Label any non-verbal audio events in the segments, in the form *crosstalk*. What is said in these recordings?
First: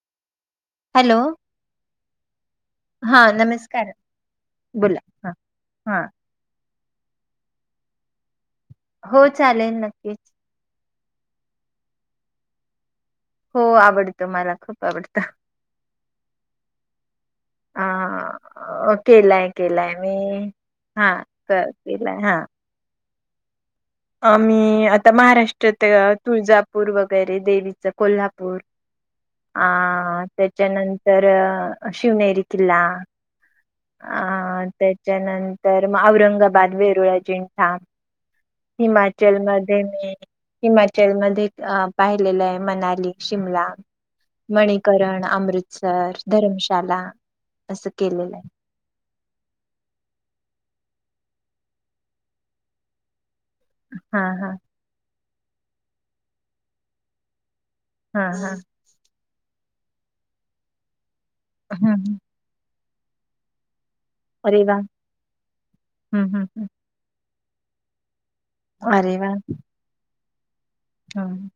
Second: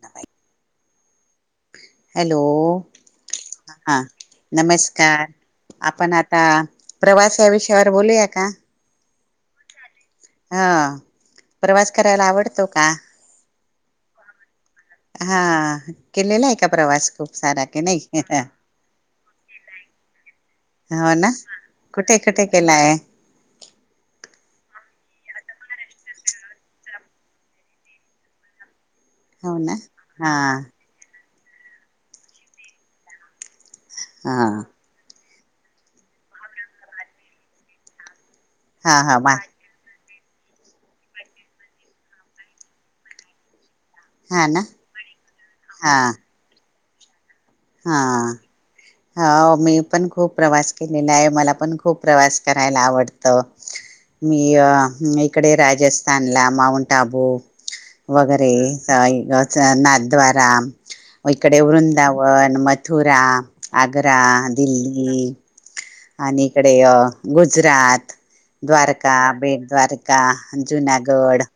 ना का आहे *unintelligible* हॅलो हॅलो हा नमस्कार हा बोला नमस्कार हा हा आपण आता प्रवास या विषयावर बोलूया का हो चालेल नक्कीच हा प्रवास करायला आवडतो हो आवडतो मला खूप आवडत हा केलेला आहे का प्रवास खूप सारा की नाही अ केलाय केलाय मी हा हो ना केलाय कुठे हा कुठे केलाय आम्ही आता महाराष्ट्रात तुळजापूर वगैरे देवीच कोल्हापूर हो ना ह हा त्याच्यानंतर शिवनेरी किल्ला हा ह तेच्या नंतर मग औरंगाबाद वेरळ जिंठाम हा हा वा हिमाचल मध्ये मी हिमाचलमध्ये अ पाहिलेलं आहे मनाली शिमला हा ना माणिकरण हा अमृतसर धर्मश चला असं हा केलेलं आहे हो मी पण खूप प्रवास केलेला आहे मला पण खूप प्रवास हा हा मी अ इकडे राजस्थानला माउंट आबू हा वगैरे हा नाथ द्वारा इकडे हम्म वृंदा हम्म पण मथुरा आगरा अरे वा दिल्ली हम्म आणि हम्म हम्म इकडे अ गुजरात अरे द्वारका वा बी द्वारका का जुनागढ हम्म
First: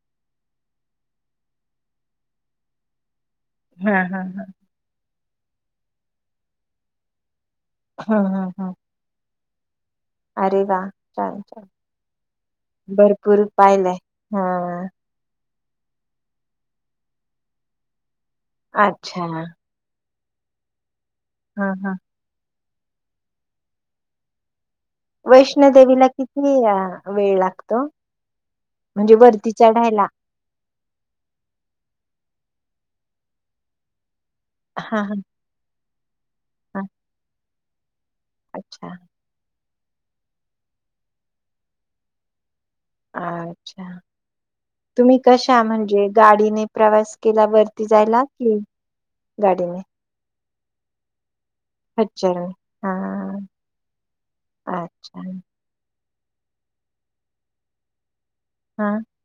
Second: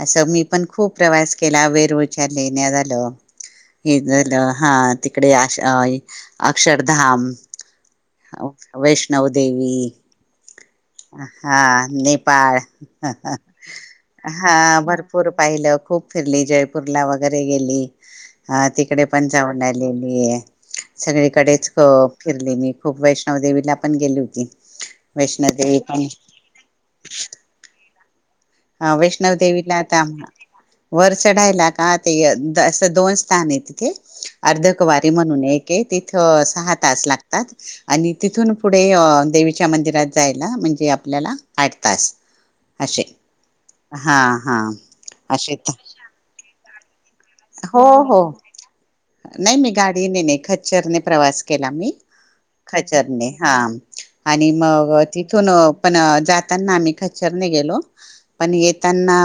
असं मी पण खूप प्रवास केला वेरवेळच्याार िहिण्यात आलं इ हा तिकडे अ अक्षरधाम हा हा हा वैष्णव देवी अरे वा छान हा छान नेपाळ भरपूर पाहिलंय हा भरपूर पाहिलं खूप फिरली जयपूरला वगैरे गेली हा तिकडे अच्छा पण वड आले म सगळीकडेच हा क हा फिरली मी खूप वैष्णवद देवीला पण गेली होती वैष्णोदेवी पण वैष्णोदेवीला किती वेळ लागतो म्हणजे वरती नवदेवीला आता चढायला आम्हा वर चढायला का असं दोन स्थान आहे तिथे अर्धक हा वारी हा म्हणून एकके त तथ सहा हा तास लागतात ह आणि तिथून पुढे अच्छा देवी मंदात जाय म्हणे आपल्या आठ त अच्छा तुम्ही असे कशा म्हणजे गाडीने प्रवास के हो हो नाही मी गाडीने गाडी न खच चर प्रवास ख म खच्चरने हा अच्छा तथून पण जाताना आम्ही खचरने गेलो पण हा येताना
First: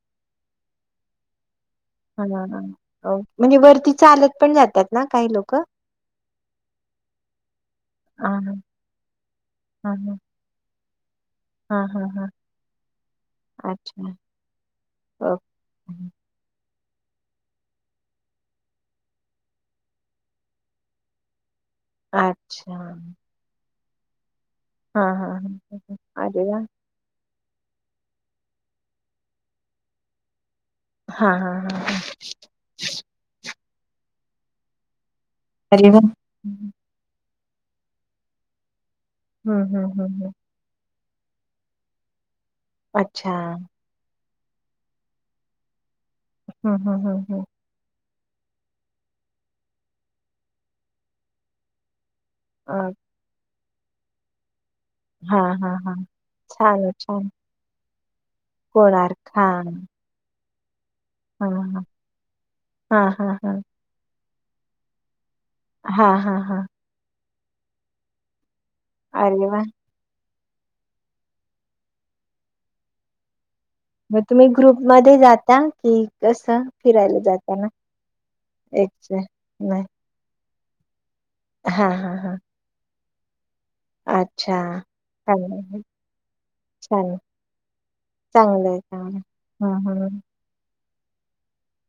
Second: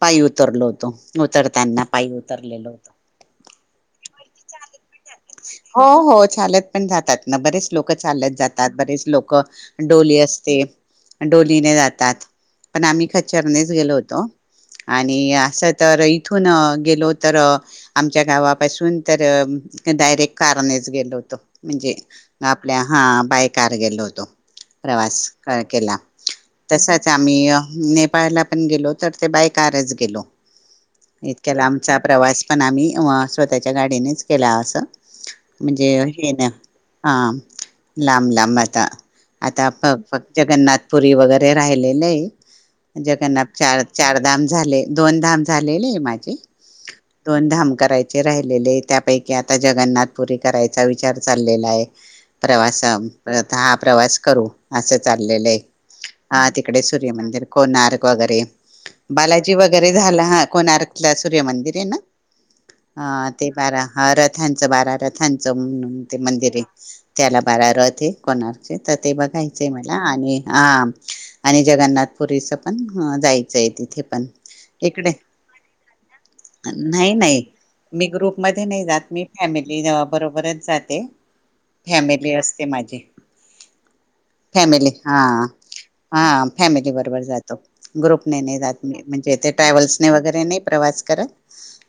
पाय उतरलो होतो उतरताना पाय हा हा. अ, म्हणजे वरती चालत पण जातात ना काही लोक ह हो हो चालत पण जातात ना बरेच लोक चालत जातात बरेच लोक ह डोली ह असते डोलीने हा हा हा जातात हा. पण आम्ही खच्चरनेच गेलो अच्छा होतो आणि असं तर ओके इथून गेलो हो तर आमच्या गावापासून तर डायरेक्ट कारनेच गेलो होतो म्हणजे अच्छा आपल्या हा बायक कार गेलो होतो हा प्रवास हा ह केला अरे वा तसच आम्ही नेपाळला पण गेलो तर ते बायकारच गेलो हा हा हा हा बस पण आम्ही त्याच्या गाडीनेच केला असं अरे म्हणजे वा हे ना हम्म हा लांब लांब आता आता हम्म फक्त हम्म जगन्नाथ पुरी वगैरे राहिलेलय अच्छा जगन्नाथ चार चार धाम झाले दोन धाम झालेलय माझे हम्म हम्म हम्म हम्म जे राहिलेले त्या पैकी आता जगन्नाथ पुरी करायचा आता विचार चाललेलाय हम् प्रवासा मूळ आता हा प्रवास करू असं हा चाललेलं आहे हा हा अरे वाह! हं, हं, हं, हं, हं. अच्छा. हं, हं, हं, हं. अ, हां, हां, हां. हा तिकडे छान आहे, छान सूर्यमंदिर कोणार्क बघरे कोणार्क हा बालाजी वगैरे झाला आहात कोणार्क ला हा सूर्यमंदिर आहे ना हा ते बारा हारत त्यांचं बारा रथ थांच म्हणून हा ते हा मंदिर आहे हा त्याला बारा रथ हे कोणार्क तर तिथे ते अरे वा बघायचंय मला आणि हा आणि जगन्नाथपुरीचं पण हं जायचं मग तुम्ही ग्रुपमध्ये जाता की? नाही नाही मी ग्रुप मध्ये नाही जात. एकच मी फॅमिली नाही बरोबर बरच जाते. हां, हां, फॅमिली हां. असते माझी. अच्छा. फॅमिली हा चांगलं आहे. हा फॅमिली छान. बरोबर जातो. ग्रुप ने नाही चांगलं जात आहे, मि चांगलं आहे. म्हणजे ते हं, ट्रॅव्हल्स हं. वगैरे नाही. प्रवास करा.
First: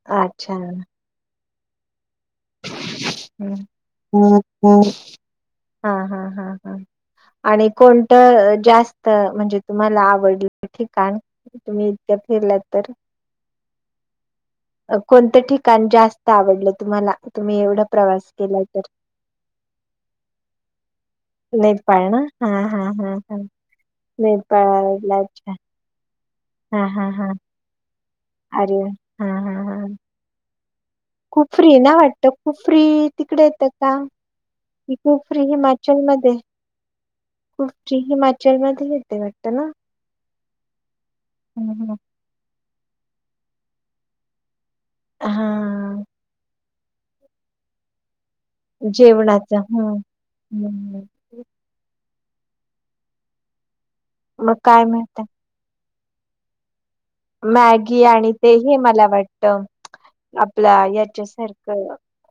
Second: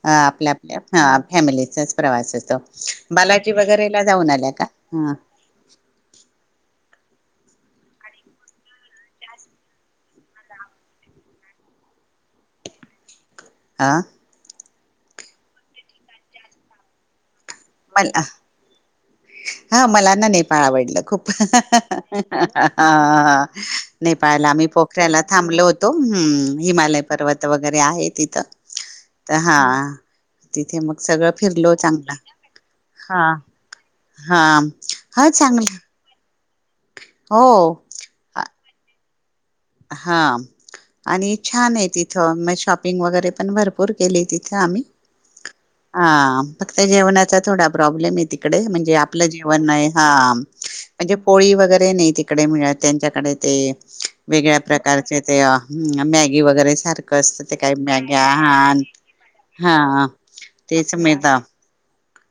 अ आपल्या अच्छा. आपल्या. फॅमिलीचंच. प्रवास असतो. बालाजी हं. वगैरेला जाऊन आल्या का? ह हां, हां, हां, हां. आणि कोणतं जास्त म्हणजे तुम्हाला आवडलं ठिकाण? तुम्ही इतके फिरलात तर? आ? कोणतं ठिकाण जास्त आवडलं तुम्हाला? तुम्ही एवढा मला, प्रवास केला तर? हा मला ना नेपाळ आवडलं खूप नेपाळ ना? हां, हां, हां, हां. नेपाळ आम्ही आवडला. पोखऱ्याला अच्छा. थांबलो होतो हम्म. हां, हिमालय हां, हां. पर्वत वगैरे आहेत. तीत अरे वाह! तर हां. तिथे म खुप फ्री ना वाटतं? खुप फ्री हा तिकडे येत का हा खू हा फ्री चांगलं हिमाचल म ते. हो कुर्ची हिमाचल म तिथं गेलते वाट हा आणि हम्म छान आहे हम्म. तिथं. म शॉप शॉपिंग वगैरे पण भरपूर केली तिथे आम्ही. हा हा. फक्त जेवणाचा थोडा प्रॉब्लेम येत तिकडे म्हणजे आपलं जेवणाचं जेवण नाही हम्म हा. हम्म. म्हणजे पोळी वगैरे नाही त तडे मिळत त्यांच्याकडे ते. मग वेगळ्या काय प्रकारचे म्हणता ते ह मॅगी वगैरे सारख मॅगी आणि ते ह मला वाटत हा आपल्या तेच मिळत याच्यासारखं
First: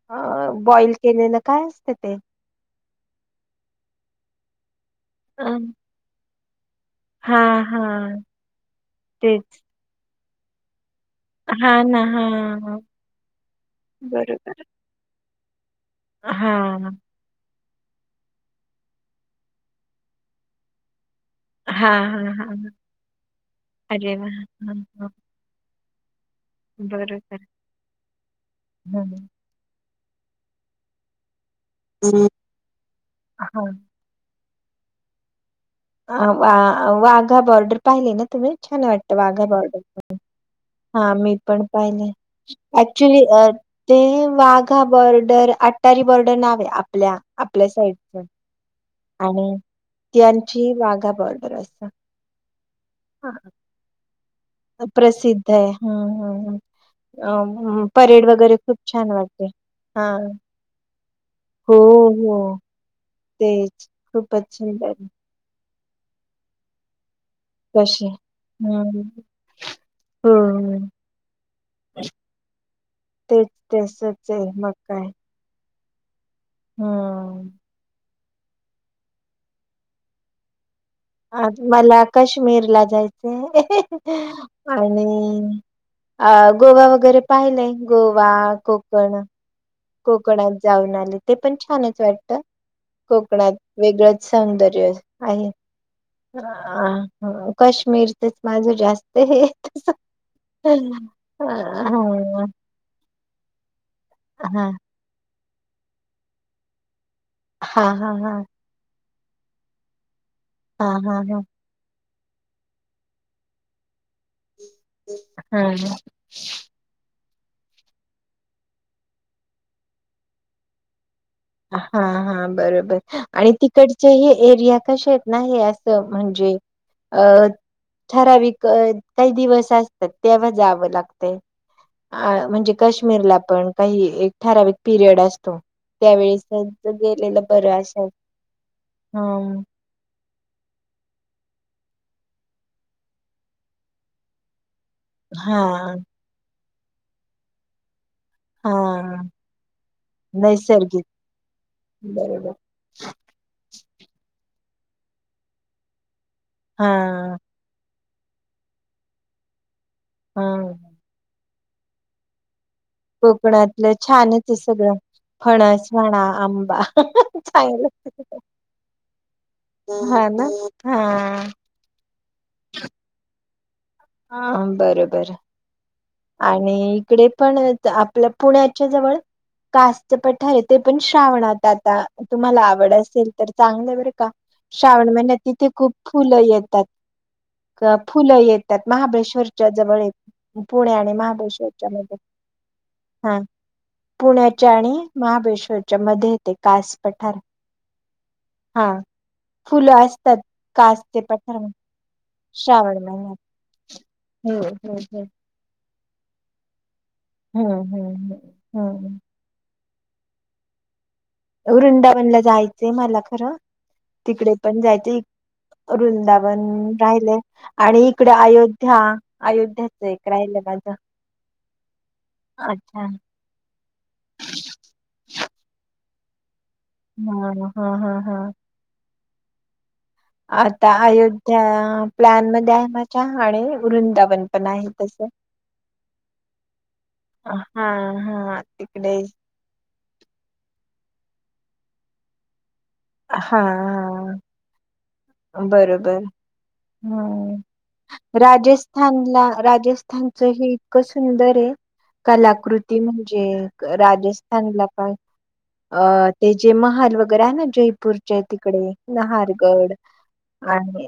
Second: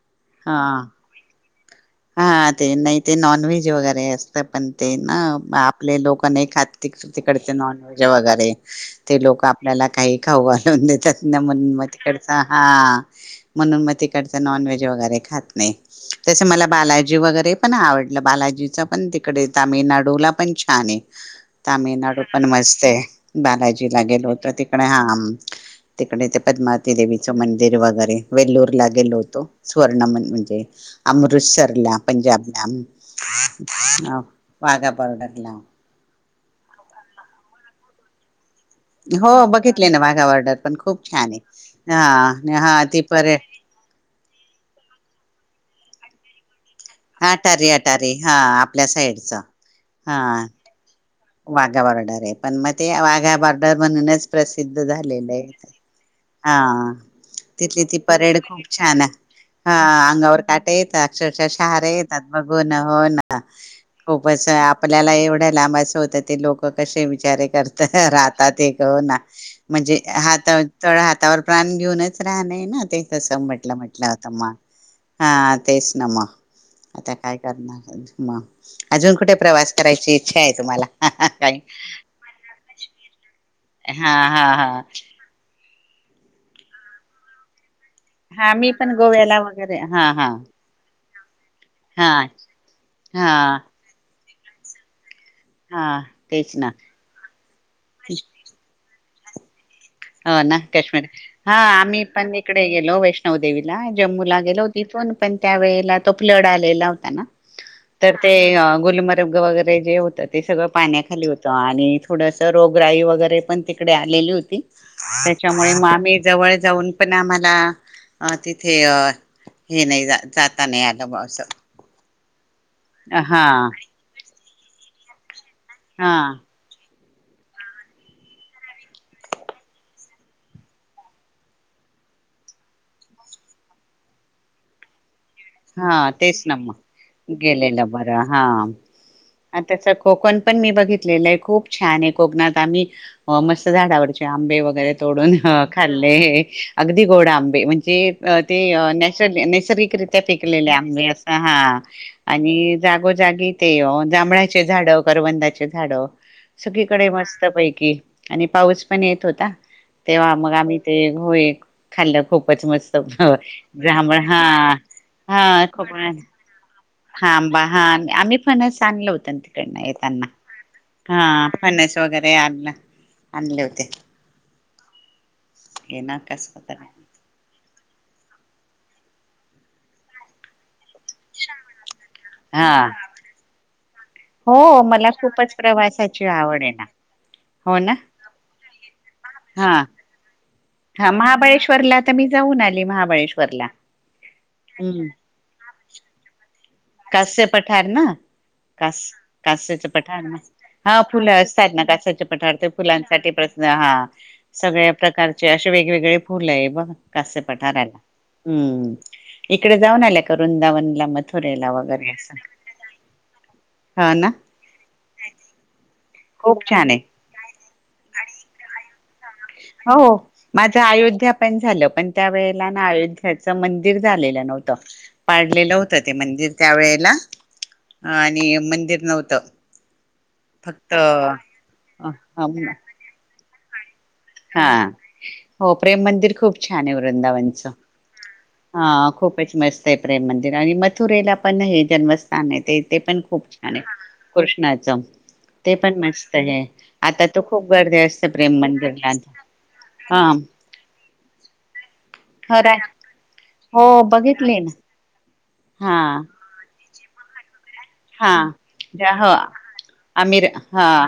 अ हा बॉइल केलेल. काय अस? हा ते नाही ते नॉन व्हेज वगैरे.. स पण.. ते ना अ आपले लोक.. नाही खात त तिकड हा हा नॉनव्हेज वगैरे ते लोक तेच आपल्याला काही.. खाऊ घालून देतात. हा म्हणून मग ना तिकडच हा म्हणून मग तिकडच बरोबर नॉनव्हेज वगैरे खात नाही. तसं मला हा बालाजी वगैरे.. पण आवडलं बालाजीच पण तिकडे तामिळनाडूला पण छान आहे. हा तामिळनाडू हा पण हा मस्त आहे बालाजीला गेलो होत तिकडे हा.. पद्मावती देवीचं बरोबर मंदिर वगैरे वेलूर ला गेलो हम्म होतो. स्वर्ण मंदिर म्हणजे अमृतसर पंजाबला. हा वाघा बॉर्डर ला. अ आ वा वाघा बॉर्डर पाहिले ना तुम्ही? छान वाटत हो वाघा बॉर्डर बघितले ना पण. वाघा बॉर्डर पण खूप हा छान मी पण आहे पाहिले हा हा ती ऍक्चुली पर्य अ ते वाघा बॉर्डर आठ टारी बॉर्डर नाव आहे आप आटारी अटारी हां आपल्या साईडच हां पागात वाघा बॉर्डर आहे पण मग ते हा, वाघा बॉर्डर म्हणूनच प्रसिद्ध झालेले प्रसिद्ध आहे. हम्म, हम्म, हम्म. हां तिथली ती परेड खूप छान अ हा अंगावर काटे येता अक्षरशः हो शहारे येतात हो बघून हो न. तेच खूपच सुंदर आपल्याला एवढ्या लांबच हो त ते लोकं कशे बि बिचारे करता कशी राहतात ते हो हम्म ना म्हणजे हात हम्म तळ हातावर प्राण घेऊनच राहणय ना ते कस तेच म्हटलं म्हटलं त तसच आहे मग काय आ तेच ना मगं. आता काय हम्म करणार? म अजून कुठे प्रवास करायची इच्छा आहे तुम्हाला? अ काही मला कश्मीर ला जायचंय हा हा हा आणि अ गोवा वगैरे पाहिलंय. गोवा हा मी पण कोकण गोव्याला वगैर कोकणात जाऊन आले. ते पण छानच हा वाटतं हा कोकणांत वेगळंच सौंदर्य. आहे हा तेच ना आ हं कश्मीरचच माझं जास्त *inaudible* हो ना काश्मीर हा हां, हा आम्ही पण इकडे गेलो वैष्णो णो देवीला. जम्मू ला हा गेलो तिथून पण त्या वेळेला तो प्लड आलेला होता ना. हा हा तर ते गुलमर्ग ग वगैरे जे होतात. ते सगळं हा हा पाण्याखाली होतं आणि थोडसं रोगराई वगैरे पण तिकडे आलेली होती. हा त्यांच्यामुळे म आम्ही जवळ जाऊन पण आम्हा हां अ तिथे अ हे नाही जाता नाही आलं बॉ अस. हा हा बरोबर आणि तिकडचे हे एरिया कशी आहे. नाही असं हा म्हणजे- अ ठराविक काही दिवस असतात तेव्हा जावं लागतय म्हणजे आ काश्मीरला पण काही एक कॉल ठराविक पिरियड असतोय. हा तेच ना म बरं गेलेलं अशा बर हा आ हम्म त कोकण पण मी बघितलेलय. खप छान आहे कोकणात आम्ही मस्त झाड आवरचे आंबे वैगेरे. तोडून हा खाल्ले अगदी गोड आंबे म्हणजे- ते हा नैस- नैसर्गिक शिकलेल्या नैसर्गिक आम्ही अस हा बरोबर आणि जागोजागी जांभळाचे झाड करवंदाचे झाडं. हा सगळीकडे मस्त पैकी. आणि पाऊस पण येत होता. तेव्हा हा मग आम्ही ते हो एक- खाल्ला खूपच मस्त. कोकणातलं जांभळ छान आहे हा ते सगळं. फणस वणा आंबा हांंबा हा चांगलं आम्ही फनस आणल होतं तिकडन येताना हा ना हा फनस वगैरे आणलं आणले होते ह बरोबर हे ना कस आणि वगैरे इकडे पण आपल्या पुण्याच्या जवळ कास्य पठार आहे ते पण श्रावणात आता तुम्हाला हा आवड असेल तर चांगल्या व हो श्रावण मला महिन्यात खूपच तिथे खूप प्रवासाची फुलं आवड आहे ना येतात हो ना फुलं येत त्यात महाबळेश्वरच्या हा जवळ पुण्या हा आणि महाबळेश्वरच्या महाबळेश्वरला तर मध्ये मी जाऊन आली हा महाबळेश्वरला पुण्याच्या आणि हम्म महाबळेश्वरच्या मध्ये ते कास कस्य पठार ना हा कास कस्याच फुलं पठार ना असतात हा कासचे फुलं पठार असतात ना कास्या पठार ते श्रावण फुलांसाठी महिन्यात. प्रसन हा हम्म सगळ्या हम्म हम्म. प्रकारचे असे वेगवेगळे फुल आहे बघ कस्य हम्म पठाराला हम्म हम्म इकडे जा करून जा म वृंदावनला जायचंय मला खरं हा ना तिकडे पण जायचं खूप वृंदावन छान आहे राहिले आणि इकडे अयोध्या हो अयोध्याच एक राहिलं माझ माझं अयोध्या पण झालं पण त्या वेळेला ना अच्छा अयोध्याचं मंदिर झालेलं नव्हतं पाडलेलं होतं ते मंदजि त्यावेेळेला हा हा हा हा आणि मंदिर नव्हतं आता फक्त अयोध्या अ, प्लॅन अम, मध्ये आहे माझ्या आणि वृंदावन पण हा आहे तस हो प्रेम मंदिर खूप छान आहे हा वृंदावनचं हा खूपच मस्त आहे प्रेम मंदिर आणि मथुरेला पण हे जन्मस्थान आहे ते पण खूप हा छान आहे कृष्णाचं ते पण बरोबर मस्त आहे. आता तर हम खूप गर्दी असते प्रेम मंदिरला राजस्थानला हा राजस्थानच हे इतकं सुंदर आहे खर आहे. कलाकृती म्हण जे हो बघितले ना राजस्थानला का हा अ ते जे म हल वगैरे ना ज हा ज ह आमिर हा आणि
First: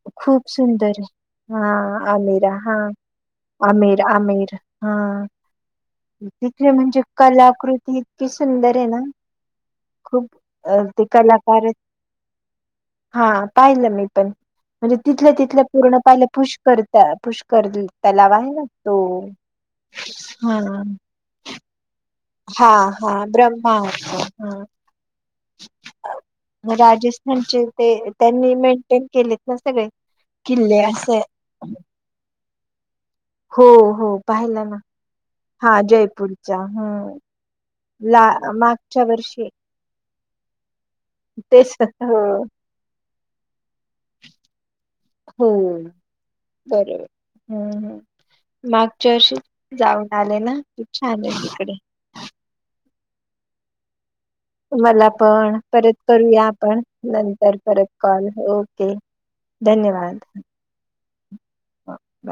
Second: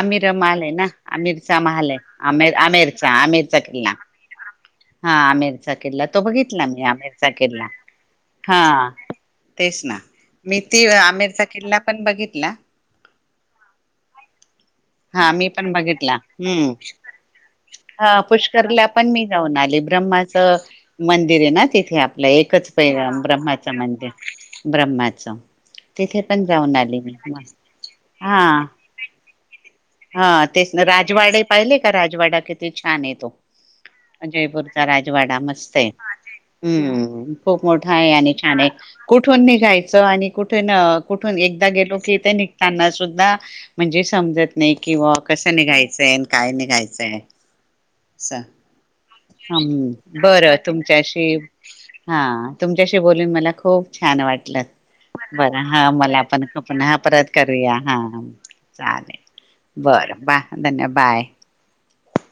आमिर खूप माल आहे ना सुंदर आमिरचा हा माहाल आहे आमे आमिरा हा आमेरचा आमिरचा किल्ला आमिर आमिर हा आमेरचा किल्ला तो बघितला तिथले मी म्हणजे आमिरचा किल्ला कलाकृती इतकी हा सुंदर आहे ना तेच ना खूप मी अ ती ते आमेरचा कलाकार किल्ला पण बघितला हा पाहिलं मी पण म्हणजे हा तिथल्या मी तिथल्या पण पूर्ण बघितला पाहिल्या हम्म पुष्करता पुष्कर हा तलाव आहे ना पुष्करला पण तो मी जाऊन आले ब्रह्माचं हा मंदिर आहे ना तिथे आपलं हा एकच प हा ब्रह्मा ब्रह्माचं मंदिर ह ब्रह्माचं तिथे पण जाऊन आली मी राजस्थानचे ते हा त्यांनी मेंटेन केलेत ना सगळे हा ते किल्ले असे राजवाडे पाहिले का राजवाडा किती छान आहेतेत हो हो पाहिला ना हा मस्तम्म जयपूरचा ह खूप मोठ हय ला आणि छान आहे मागच्या वर्षी कुठून निघायचं आणि कुठे कुठून एकदा तेच गेलो की हो ते निघताना म्हण नाही किंवा हो कसं निघायचंय काय बरोबर निघायचंय हम्म हम्म मागच्या वर्षी जाऊन आले बरं ना खूप छान तुमच्याशी आहे तिकडे हा त क बोलून मला खूप छान वाटलं. मला बरं पण हा परत मला करूया पण आपण पण हा परत नंतर करूया परत कॉल ओके बर धन्यवाद बा हो, धन्यद बाय बाय